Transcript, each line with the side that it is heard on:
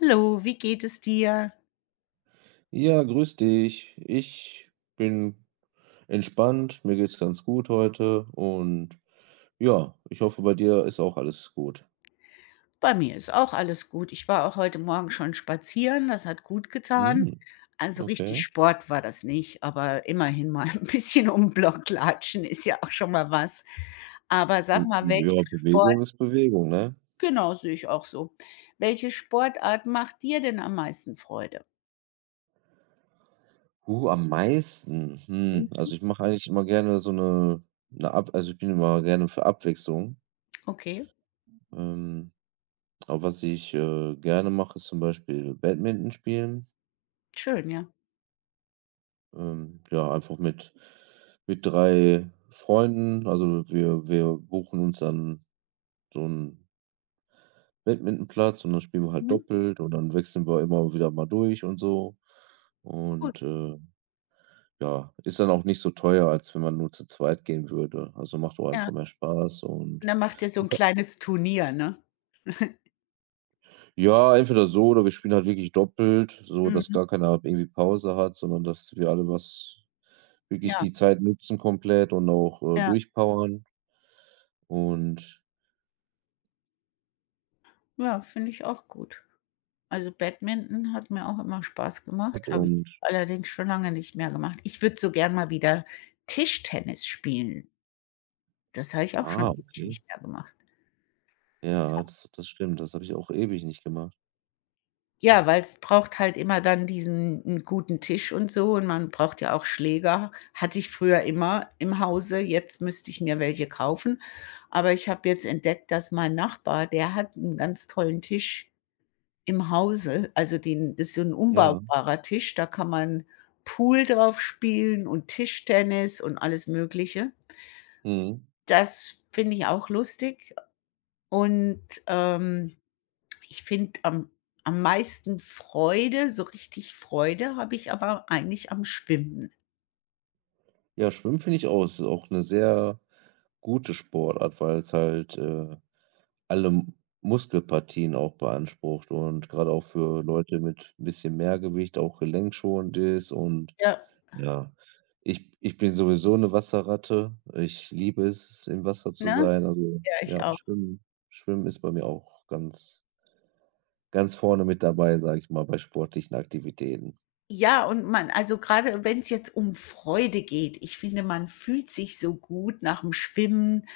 left: Hallo, wie geht es dir?
right: Ja, grüß dich. Ich bin entspannt, mir geht's ganz gut heute und ja, ich hoffe, bei dir ist auch alles gut.
left: Bei mir ist auch alles gut. Ich war auch heute Morgen schon spazieren, das hat gut getan.
right: Mhm,
left: Also richtig
right: okay.
left: Sport war das nicht, aber immerhin mal ein bisschen um 'n Block latschen ist ja auch schon mal was. Aber sag
right: J
left: mal, welche
right: ja,
left: Sport,
right: Bewegung ist Bewegung, ne?
left: genau, sehe ich auch so. Welche Sportart macht dir denn am meisten Freude?
right: Am meisten, hm,
left: Mhm,
right: also, ich mache eigentlich immer gerne so eine, 'ne Ab also, ich bin immer gerne für Abwechslung.
left: okay,
right: Ähm, aber was ich, gerne mache, ist zum Beispiel Badminton spielen.
left: schön, ja.
right: Ja, einfach mit 3 Freunden. Also, wir buchen uns dann so einen Badmintonplatz und dann spielen wir halt
left: Mhm,
right: doppelt und dann wechseln wir immer wieder mal durch und so.
left: gut,
right: Und, ja, ist dann auch nicht so teuer, als wenn man nur zu zweit gehen würde. Also, macht auch
left: ja.
right: einfach mehr Spaß
left: Und
right: und
left: dann macht ihr so ein kleines Turnier, ne?
right: ja, entweder so oder wir spielen halt wirklich doppelt, so dass
left: Mhm,
right: gar keiner irgendwie Pause hat, sondern dass wir alle was wirklich
left: ja,
right: die Zeit nutzen komplett und auch,
left: ja.
right: durchpowern. Und
left: Ja, finde ich auch gut. Also, Badminton hat mir auch immer Spaß gemacht, habe ich
right: und
left: allerdings schon lange nicht mehr gemacht. Ich würde so gern mal wieder Tischtennis spielen. Das habe ich auch schon ewig
right: okay.
left: nicht mehr gemacht.
right: Ja, das stimmt. Das habe ich auch ewig nicht gemacht.
left: Ja, weil es braucht halt immer dann diesen 'n guten Tisch und so und man braucht ja auch Schläger. Hatte ich früher immer im Hause, jetzt müsste ich mir welche kaufen. Aber ich habe jetzt entdeckt, dass mein Nachbar, der hat 'n ganz tollen Tisch im Hause, also den das ist so ein
right: Ja,
left: umbaubarer Tisch, da kann man Pool drauf spielen und Tischtennis und alles Mögliche.
right: mhm.
left: Das finde ich auch lustig und, ähm, ich finde am meisten Freude, so richtig Freude habe ich aber eigentlich am Schwimmen.
right: Ja, Schwimmen finde ich auch, es ist auch 'ne sehr gute Sportart, weil es halt, alle M Muskelpartien auch beansprucht und grade auch für Leute mit 'n bisschen mehr Gewicht auch gelenkschonend ist und
left: Ja,
right: ja. Ich bin sowieso 'ne Wasserratte. Ich liebe es, im Wasser zu
left: ne?
right: sein. Also,
left: Ja, ich
right: ja,
left: auch.
right: Schwimmen. Schwimmen ist bei mir auch ganz vorne mit dabei, sage ich mal, bei sportlichen Aktivitäten.
left: Ja, und man, also gerade wenn es jetzt um Freude geht, ich finde, man fühlt sich so gut nach dem Schwimmen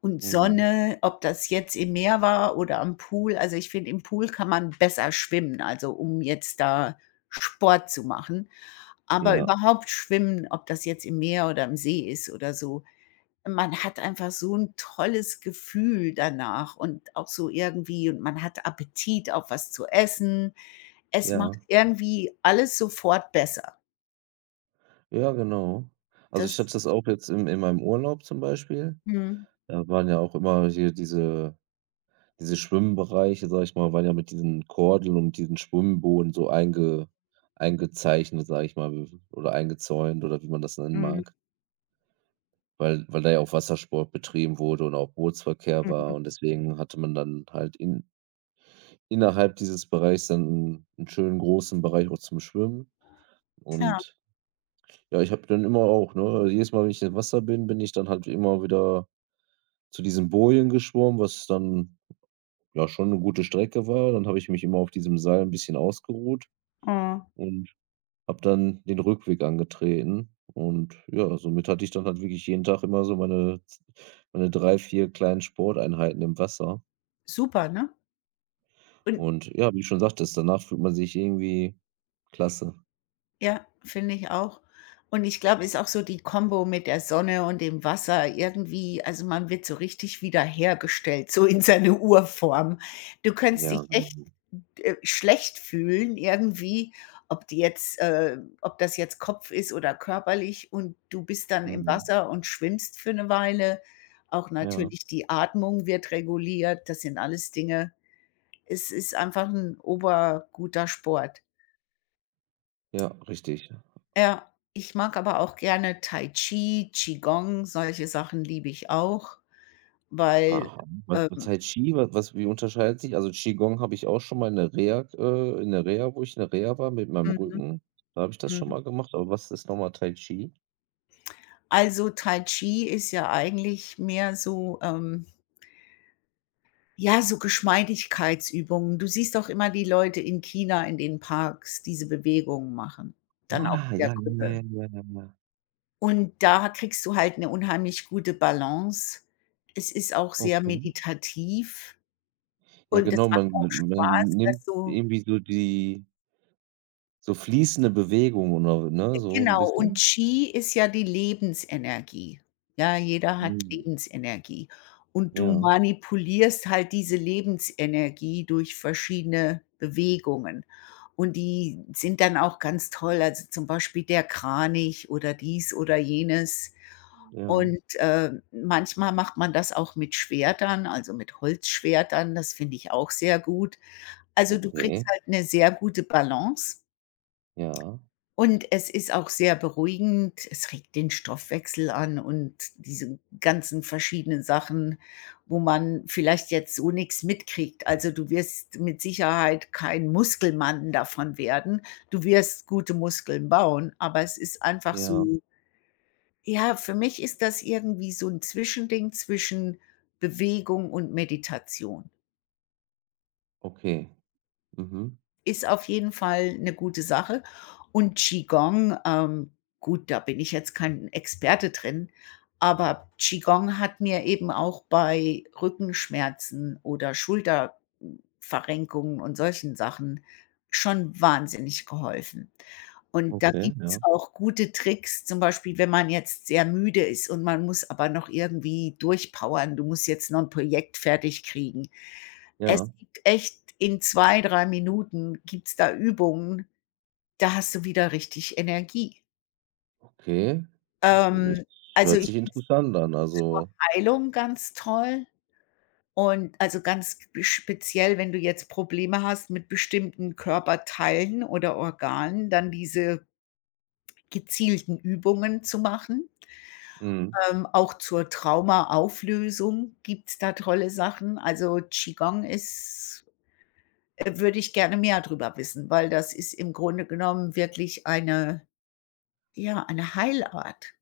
left: und
right: Mhm.
left: Sonne, ob das jetzt im Meer war oder am Pool. Also, ich finde, im Pool kann man besser schwimmen, also, um jetzt da Sport zu machen. Aber
right: Ja,
left: überhaupt schwimmen, ob das jetzt im Meer oder im See ist oder so, man hat einfach so ein tolles Gefühl danach und auch so irgendwie und man hat Appetit auf was zu essen. Es macht
right: ja.
left: irgendwie alles sofort besser.
right: Ja, genau. Also, ich habe
left: Das,
right: das auch jetzt in meinem Urlaub zum Beispiel.
left: mhm.
right: Da waren ja auch immer hier diese Schwimmbereiche, sage ich mal, waren ja mit diesen Kordeln und diesen Schwimmboden so eingezeichnet, sage ich mal, w oder eingezäunt oder wie man das nennen
left: Mhm,
right: mag, weil da ja auch Wassersport betrieben wurde und auch Bootsverkehr war
left: mhm.
right: und deswegen hatte man dann halt in Innerhalb dieses Bereichs dann 'n schönen großen Bereich auch zum Schwimmen
left: Ja.
right: und ja, ich habe dann immer auch, ne also jedes Mal, wenn ich im Wasser bin, bin ich dann halt immer wieder zu diesen Bojen geschwommen, was dann, ja, schon 'ne gute Strecke war. Dann habe ich mich immer auf diesem Seil 'n bisschen ausgeruht
left: Oh.
right: und habe dann den Rückweg angetreten und ja, somit hatte ich dann halt wirklich jeden Tag immer so meine 3 4 kleinen Sporteinheiten im Wasser
left: Super, ne? Und
right: und ja, wie du schon sagtest, danach fühlt man sich irgendwie klasse.
left: ja, finde ich auch. Und ich glaube, ist auch so die Kombo mit der Sonne und dem Wasser irgendwie, also, man wird so richtig wiederhergestellt, so in seine Urform. Du könntest
right: Ja,
left: dich
right: genau.
left: echt schlecht fühlen irgendwie, ob das jetzt Kopf ist oder körperlich und du bist dann im
right: Mhm.
left: Wasser und schwimmst für eine Weile. Auch
right: Ja,
left: natürlich die Atmung wird reguliert. Das sind alles Dinge, es ist einfach 'n oberguter Sport.
right: ja, richtig.
left: Ja, ich mag aber auch gerne Tai Chi, Qigong, solche Sachen liebe ich auch, weil,
right: Aha. Was
left: ähm
right: heißt Qi? Wa was wie unterscheidet sich, also, Qigong habe ich auch schon mal in der Reha, in der Reha, wo ich in der Reha war mit meinem
left: mhm,
right: Rücken, da habe ich das schon
left: mhm.
right: mal gemacht, aber was ist nochmal Tai Chi?
left: Also, Tai Chi ist ja eigentlich mehr so, ja, so Geschmeidigkeitsübungen. Du siehst auch immer die Leute in China in den Parks diese Bewegungen machen, dann auch
right: Ah,
left: in der
right: ja, ja,
left: Gruppe.
right: ja, ja, ja, ja, ja.
left: Und da kriegst du halt 'ne unheimlich gute Balance. Es ist auch sehr
right: Okay.
left: meditativ
right: Ja,
left: und es
right: genau,
left: macht
right: man
left: auch
right: man
left: Spaß,
right: nimmt
left: das so.
right: irgendwie so die so fließende Bewegung oder, ne, so ein
left: Genau, und
right: bisschen?
left: Qi ist ja die Lebensenergie. Ja, jeder hat
right: Mhm.
left: Lebensenergie. Und du
right: Ja,
left: manipulierst halt diese Lebensenergie durch verschiedene Bewegungen. Und die sind dann auch ganz toll, also zum Beispiel der Kranich oder dies oder jenes.
right: ja,
left: Und, manchmal macht man das auch mit Schwertern, also mit Holzschwertern, das finde ich auch sehr gut. Also, du kriegst
right: okay,
left: halt eine sehr gute Balance.
right: ja,
left: Und es ist auch sehr beruhigend. Es regt den Stoffwechsel an und diese ganzen verschiedenen Sachen, wo man vielleicht jetzt so nichts mitkriegt. Also, du wirst mit Sicherheit kein Muskelmann davon werden. Du wirst gute Muskeln bauen, aber es ist einfach
right: ja,
left: so, ja, für mich ist das irgendwie so ein Zwischending zwischen Bewegung und Meditation.
right: okay. Mhm.
left: Ist auf jeden Fall eine gute Sache. Und Qigong, gut, da bin ich jetzt kein Experte drin, aber Qigong hat mir eben auch bei Rückenschmerzen oder Schulterverrenkungen und solchen Sachen schon wahnsinnig geholfen. Und da
right: Okay,
left: gibt's
right: ja,
left: auch gute Tricks, zum Beispiel, wenn man jetzt sehr müde ist und man muss aber noch irgendwie durchpowern, du musst jetzt noch ein Projekt fertig kriegen. Es
right: ja,
left: gibt echt, in 2 3 Minuten gibt's da Übungen, da hast du wieder richtig Energie.
right: okay. Es
left: Ähm, also,
right: hört
left: ich
right: sich
left: find's
right: interessant an,
left: zur
right: also,
left: Heilung ganz toll und, also, ganz sp speziell, wenn du jetzt Probleme hast mit bestimmten Körperteilen oder Organen, dann diese gezielten Übungen zu machen.
right: mhm.
left: Auch zur Traumaauflösung gibt's da tolle Sachen. Also, Qigong ist. Würde ich gerne mehr darüber wissen, weil das ist im Grunde genommen wirklich eine, ja, eine Heilart.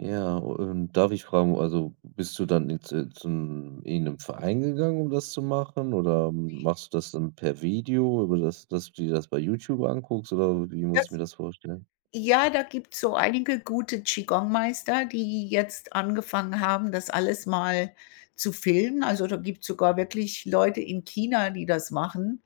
right: Ja, darf ich fragen, also bist du dann in zu zum irgendeinem Verein gegangen, um das zu machen, oder machst du das dann per Video, über das, dass du dir das bei YouTube anguckst, oder wie muss ich mir
left: Das
right: das vorstellen?
left: Ja, da gibt es so einige gute Qigong-Meister, die jetzt angefangen haben, das alles mal zu filmen. Also, da gibt es sogar wirklich Leute in China, die das machen.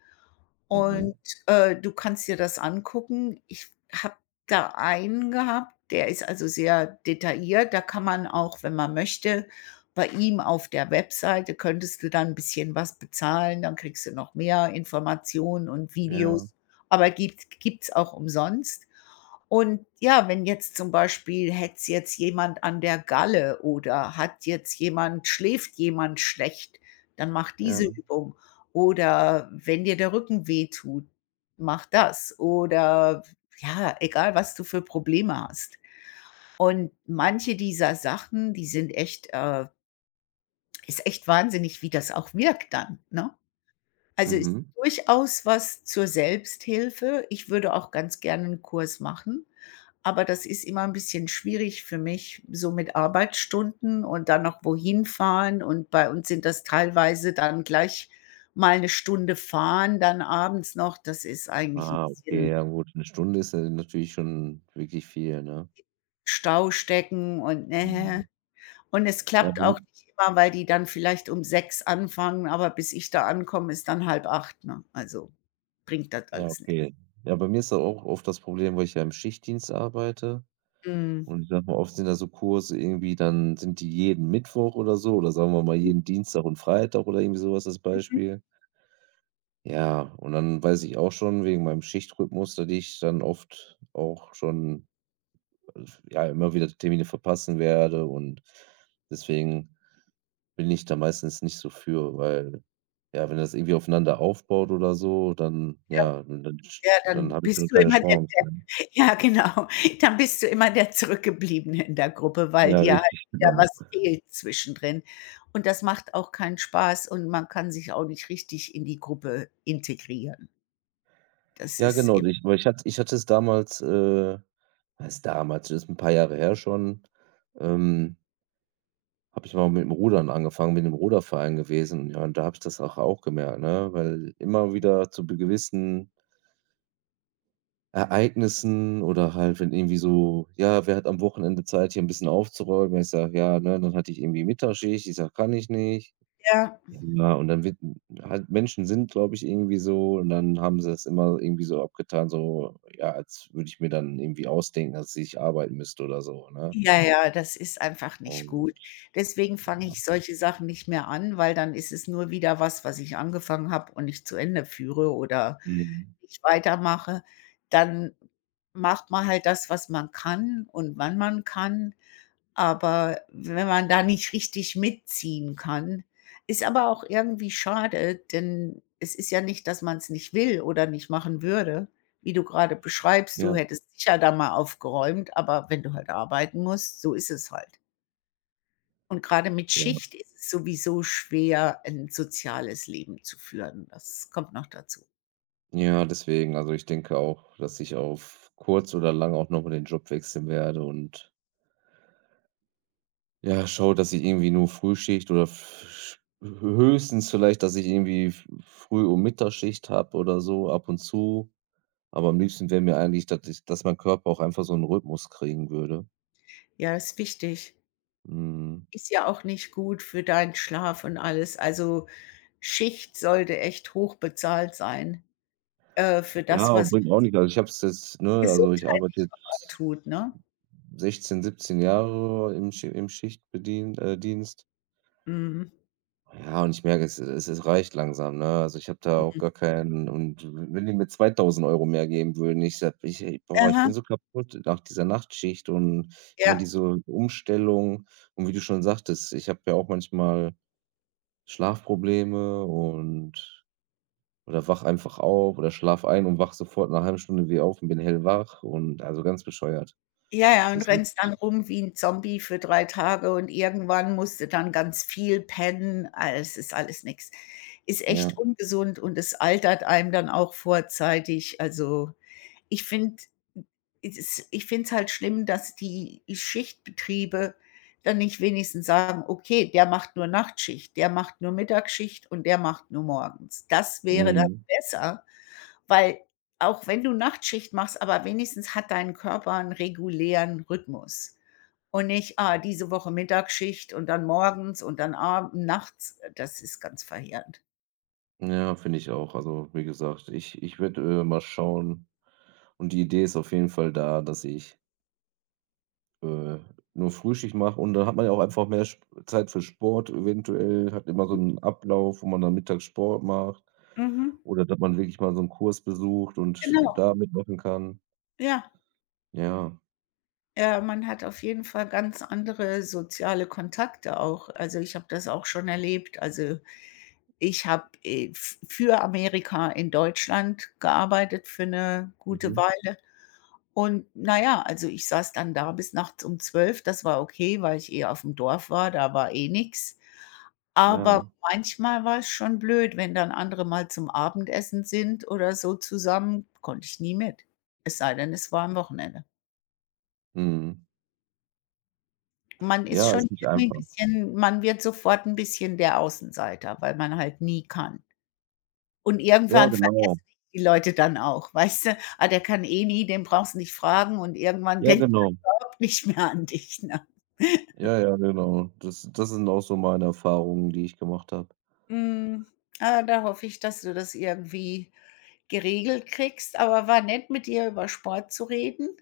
left: Und,
right: Mhm.
left: du kannst dir das angucken. Ich habe da einen gehabt, der ist also sehr detailliert. Da kann man auch, wenn man möchte, bei ihm auf der Webseite könntest du dann ein bisschen was bezahlen, dann kriegst du noch mehr Informationen und
right: Ja,
left: Videos, aber gibt's auch umsonst. Und ja, wenn jetzt zum Beispiel hätt's jetzt jemand an der Galle oder hat jetzt jemand, schläft jemand schlecht, dann mach diese
right: ja.
left: Übung. Oder wenn dir der Rücken wehtut, mach das. Oder ja, egal, was du für Probleme hast. Und manche dieser Sachen, die sind echt, ist echt wahnsinnig, wie das auch wirkt dann, ne? Also, ist
right: Mhm.
left: durchaus was zur Selbsthilfe. Ich würde auch ganz gerne 'n Kurs machen, aber das ist immer 'n bisschen schwierig für mich, so mit Arbeitsstunden und dann noch wohin fahren und bei uns sind das teilweise dann gleich mal 'ne Stunde fahren, dann abends noch. Das ist eigentlich 'n
right: Ah, okay,
left: bisschen.
right: ja, gut, eine Stunde ist ja natürlich schon wirklich viel, ne?
left: Stau stecken und ne.
right: Mhm.
left: Und es
right: Ja,
left: klappt
right: bei
left: auch
right: m
left: nicht immer, weil die dann vielleicht um 6 anfangen, aber bis ich da ankomme, ist dann 7:30, ne? Also, bringt das
right: ja,
left: alles nix.
right: okay. Ja, bei mir ist da auch oft das Problem, weil ich ja im Schichtdienst arbeite.
left: Mhm.
right: Und ich sag mal, oft sind da so Kurse irgendwie, dann sind die jeden Mittwoch oder so oder sagen wir mal jeden Dienstag und Freitag oder irgendwie sowas was als
left: Mhm.
right: Beispiel. Ja, und dann weiß ich auch schon wegen meinem Schichtrhythmus, dass ich dann oft auch schon, äh, ja, immer wieder Termine verpassen werde und deswegen bin ich da meistens nicht so für, weil, ja, wenn das irgendwie aufeinander aufbaut oder so, dann, ja, dann
left: Ja,
right: dann
left: dann
right: habe ich dann
left: bist du
right: keine
left: immer der
right: Chance,
left: der
right: ne?
left: ja, genau, dann bist du immer der Zurückgebliebene in der Gruppe, weil
right: Ja,
left: dir halt
right: richtig,
left: wieder
right: genau.
left: was fehlt zwischendrin. Und das macht auch keinen Spaß und man kann sich auch nicht richtig in die Gruppe integrieren. Das
right: Ja,
left: ist
right: genau,
left: eben,
right: ich weil ich hatte es damals, was heißt damals, das ist ein paar Jahre her schon, ähm, habe ich mal mit dem Rudern angefangen, bin im Ruderverein gewesen. Ja, und da habe ich das auch gemerkt, ne, weil immer wieder zu be gewissen Ereignissen oder halt, wenn irgendwie so: „Ja, wer hat am Wochenende Zeit, hier ein bisschen aufzuräumen?" Ich sage: „Ja, ne?" Dann hatte ich irgendwie Mittagsschicht. Ich sage: „Kann ich nicht."
left: ja.
right: Ja, und dann wird halt, Menschen sind, glaube ich, irgendwie so und dann haben sie das immer irgendwie so abgetan, so, ja, als würde ich mir dann irgendwie ausdenken, dass ich arbeiten müsste oder so, ne?
left: Ja, ja, das ist einfach nicht gut.
right: Und
left: Deswegen fange ich solche Sachen nicht mehr an, weil dann ist es nur wieder was, was ich angefangen habe und nicht zu Ende führe oder
right: mhm.
left: nicht weitermache. Dann macht man halt das, was man kann und wann man kann, aber wenn man da nicht richtig mitziehen kann, ist aber auch irgendwie schade, denn es ist ja nicht, dass man es nicht will oder nicht machen würde. Wie du gerade beschreibst,
right: Ja,
left: du hättest sicher da mal aufgeräumt, aber wenn du halt arbeiten musst, so ist es halt. Und gerade mit
right: ja.
left: Schicht ist es sowieso schwer, ein soziales Leben zu führen. Das kommt noch dazu.
right: Ja, deswegen, also, ich denke auch, dass ich auf kurz oder lang auch noch mal den Job wechseln werde und, ja, schau, dass ich irgendwie nur Frühschicht oder f höchstens vielleicht, dass ich irgendwie f Früh und Mittagsschicht habe oder so ab und zu. Aber am liebsten wäre mir eigentlich, dass mein Körper auch einfach so 'n Rhythmus kriegen würde.
left: Ja, ist wichtig.
right: Mhm.
left: Ist ja auch nicht gut für deinen Schlaf und alles. Also, Schicht sollte echt hoch bezahlt sein. Für
right: Ja,
left: das,
right: aber
left: was
right: bringt auch nicht. Also, ich habe es jetzt, ne, also, ich arbeite
left: gesundheitlich auch
right: jetzt
left: antut, ne?
right: 16, 17 Jahre im Schi im Schichtbedien Dienst.
left: Mhm.
right: Ja, und ich merke, es reicht langsam, ne? Also, ich habe da auch gar keinen, und wenn die mir 2.000 € mehr geben würden, ich sage, ich, ey, boah, ich
left: Aha,
right: bin so kaputt nach dieser Nachtschicht und immer
left: ja.
right: diese Umstellung. Und wie du schon sagtest, ich habe ja auch manchmal Schlafprobleme oder wach einfach auf oder schlafe ein und wach sofort nach 'ner halben Stunde wieder auf und bin hellwach und also, ganz bescheuert.
left: Ja, ja,
right: Das
left: und
right: ist echt
left: rennst dann rum wie 'n Zombie für 3 Tage und irgendwann musst du dann ganz viel pennen. Ah, es ist alles nix. Ist
right: ja,
left: echt ungesund und es altert einem dann auch vorzeitig. Also, Ich finde ich finde es halt schlimm, dass die Schichtbetriebe dann nicht wenigstens sagen: „Okay, der macht nur Nachtschicht, der macht nur Mittagsschicht und der macht nur morgens." Das wäre dann
right: mhm.
left: besser, weil auch wenn du Nachtschicht machst, aber wenigstens hat dein Körper 'n regulären Rhythmus und nicht: „Ah, diese Woche Mittagsschicht und dann morgens und dann ab nachts." Das ist ganz verheerend.
right: Ja, finde ich auch. Also, wie gesagt, ich werde, mal schauen und die Idee ist auf jeden Fall da, dass ich, äh, nur Frühschicht mache und dann hat man ja auch einfach mehr Sp Zeit für Sport eventuell, hat immer so 'n Ablauf, wo man dann mittags Sport macht
left: Mhm.
right: oder dass man wirklich mal so 'n Kurs besucht und
left: Genau,
right: da mitmachen kann.
left: ja.
right: Ja.
left: Ja, man hat auf jeden Fall ganz andere soziale Kontakte auch. Also, ich habe das auch schon erlebt. Also, ich habe, f für Amerika in Deutschland gearbeitet für eine gute
right: Mhm.
left: Weile. Und na ja, also, ich saß dann da bis nachts um 12. Das war okay, weil ich eh auf dem Dorf war, da war eh nix. Aber
right: Ja.
left: manchmal war es schon blöd, wenn dann andere mal zum Abendessen sind oder so zusammen, konnte ich nie mit. Es sei denn, es war am Wochenende.
right: Mhm.
left: Man ist
right: Ja, ist
left: schon
right: nicht
left: irgendwie 'n
right: einfach.
left: bisschen, man wird sofort 'n bisschen der Außenseiter, weil man halt nie kann. Und
right: Ja,
left: irgendwann
right: genau.
left: vergessen dich die Leute dann auch, weißt du? „Ah, der kann eh nie, den brauchst du nicht fragen" und irgendwann
right: Ja,
left: denkt man
right: genau.
left: überhaupt nicht mehr an dich, ne?
right: Ja, ja, genau. Das sind auch so meine Erfahrungen, die ich gemacht habe.
left: Hm, ah, da hoffe ich, dass du das irgendwie geregelt kriegst, aber war nett, mit dir über Sport zu reden.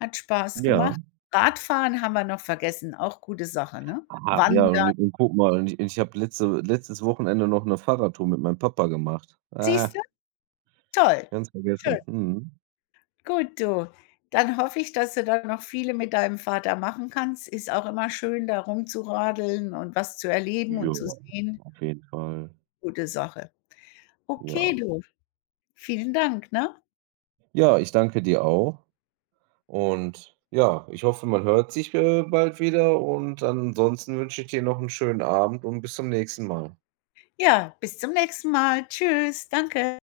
left: Hat Spaß
right: Ja.
left: gemacht. Radfahren haben wir noch vergessen, auch gute Sache, ne?
right: Ach ja,
left: Wandern,
right: und guck mal, und ich habe letztes Wochenende noch eine Fahrradtour mit meinem Papa gemacht. Ah,
left: siehst du? Toll.
right: ganz
left: Schön.
right: vergessen. Mhm.
left: Gut, du. Dann hoffe ich, dass du da noch viele mit deinem Vater machen kannst. Ist auch immer schön, da rumzuradeln und was zu erleben
right: Ja,
left: und zu sehen.
right: auf jeden Fall.
left: Gute Sache. Okay,
right: Ja.
left: du. Vielen Dank, ne?
right: Ja, ich danke dir auch und ja, ich hoffe, man hört sich, bald wieder und ansonsten wünsche ich dir noch einen schönen Abend und bis zum nächsten Mal.
left: Ja, bis zum nächsten Mal. Tschüss. Danke.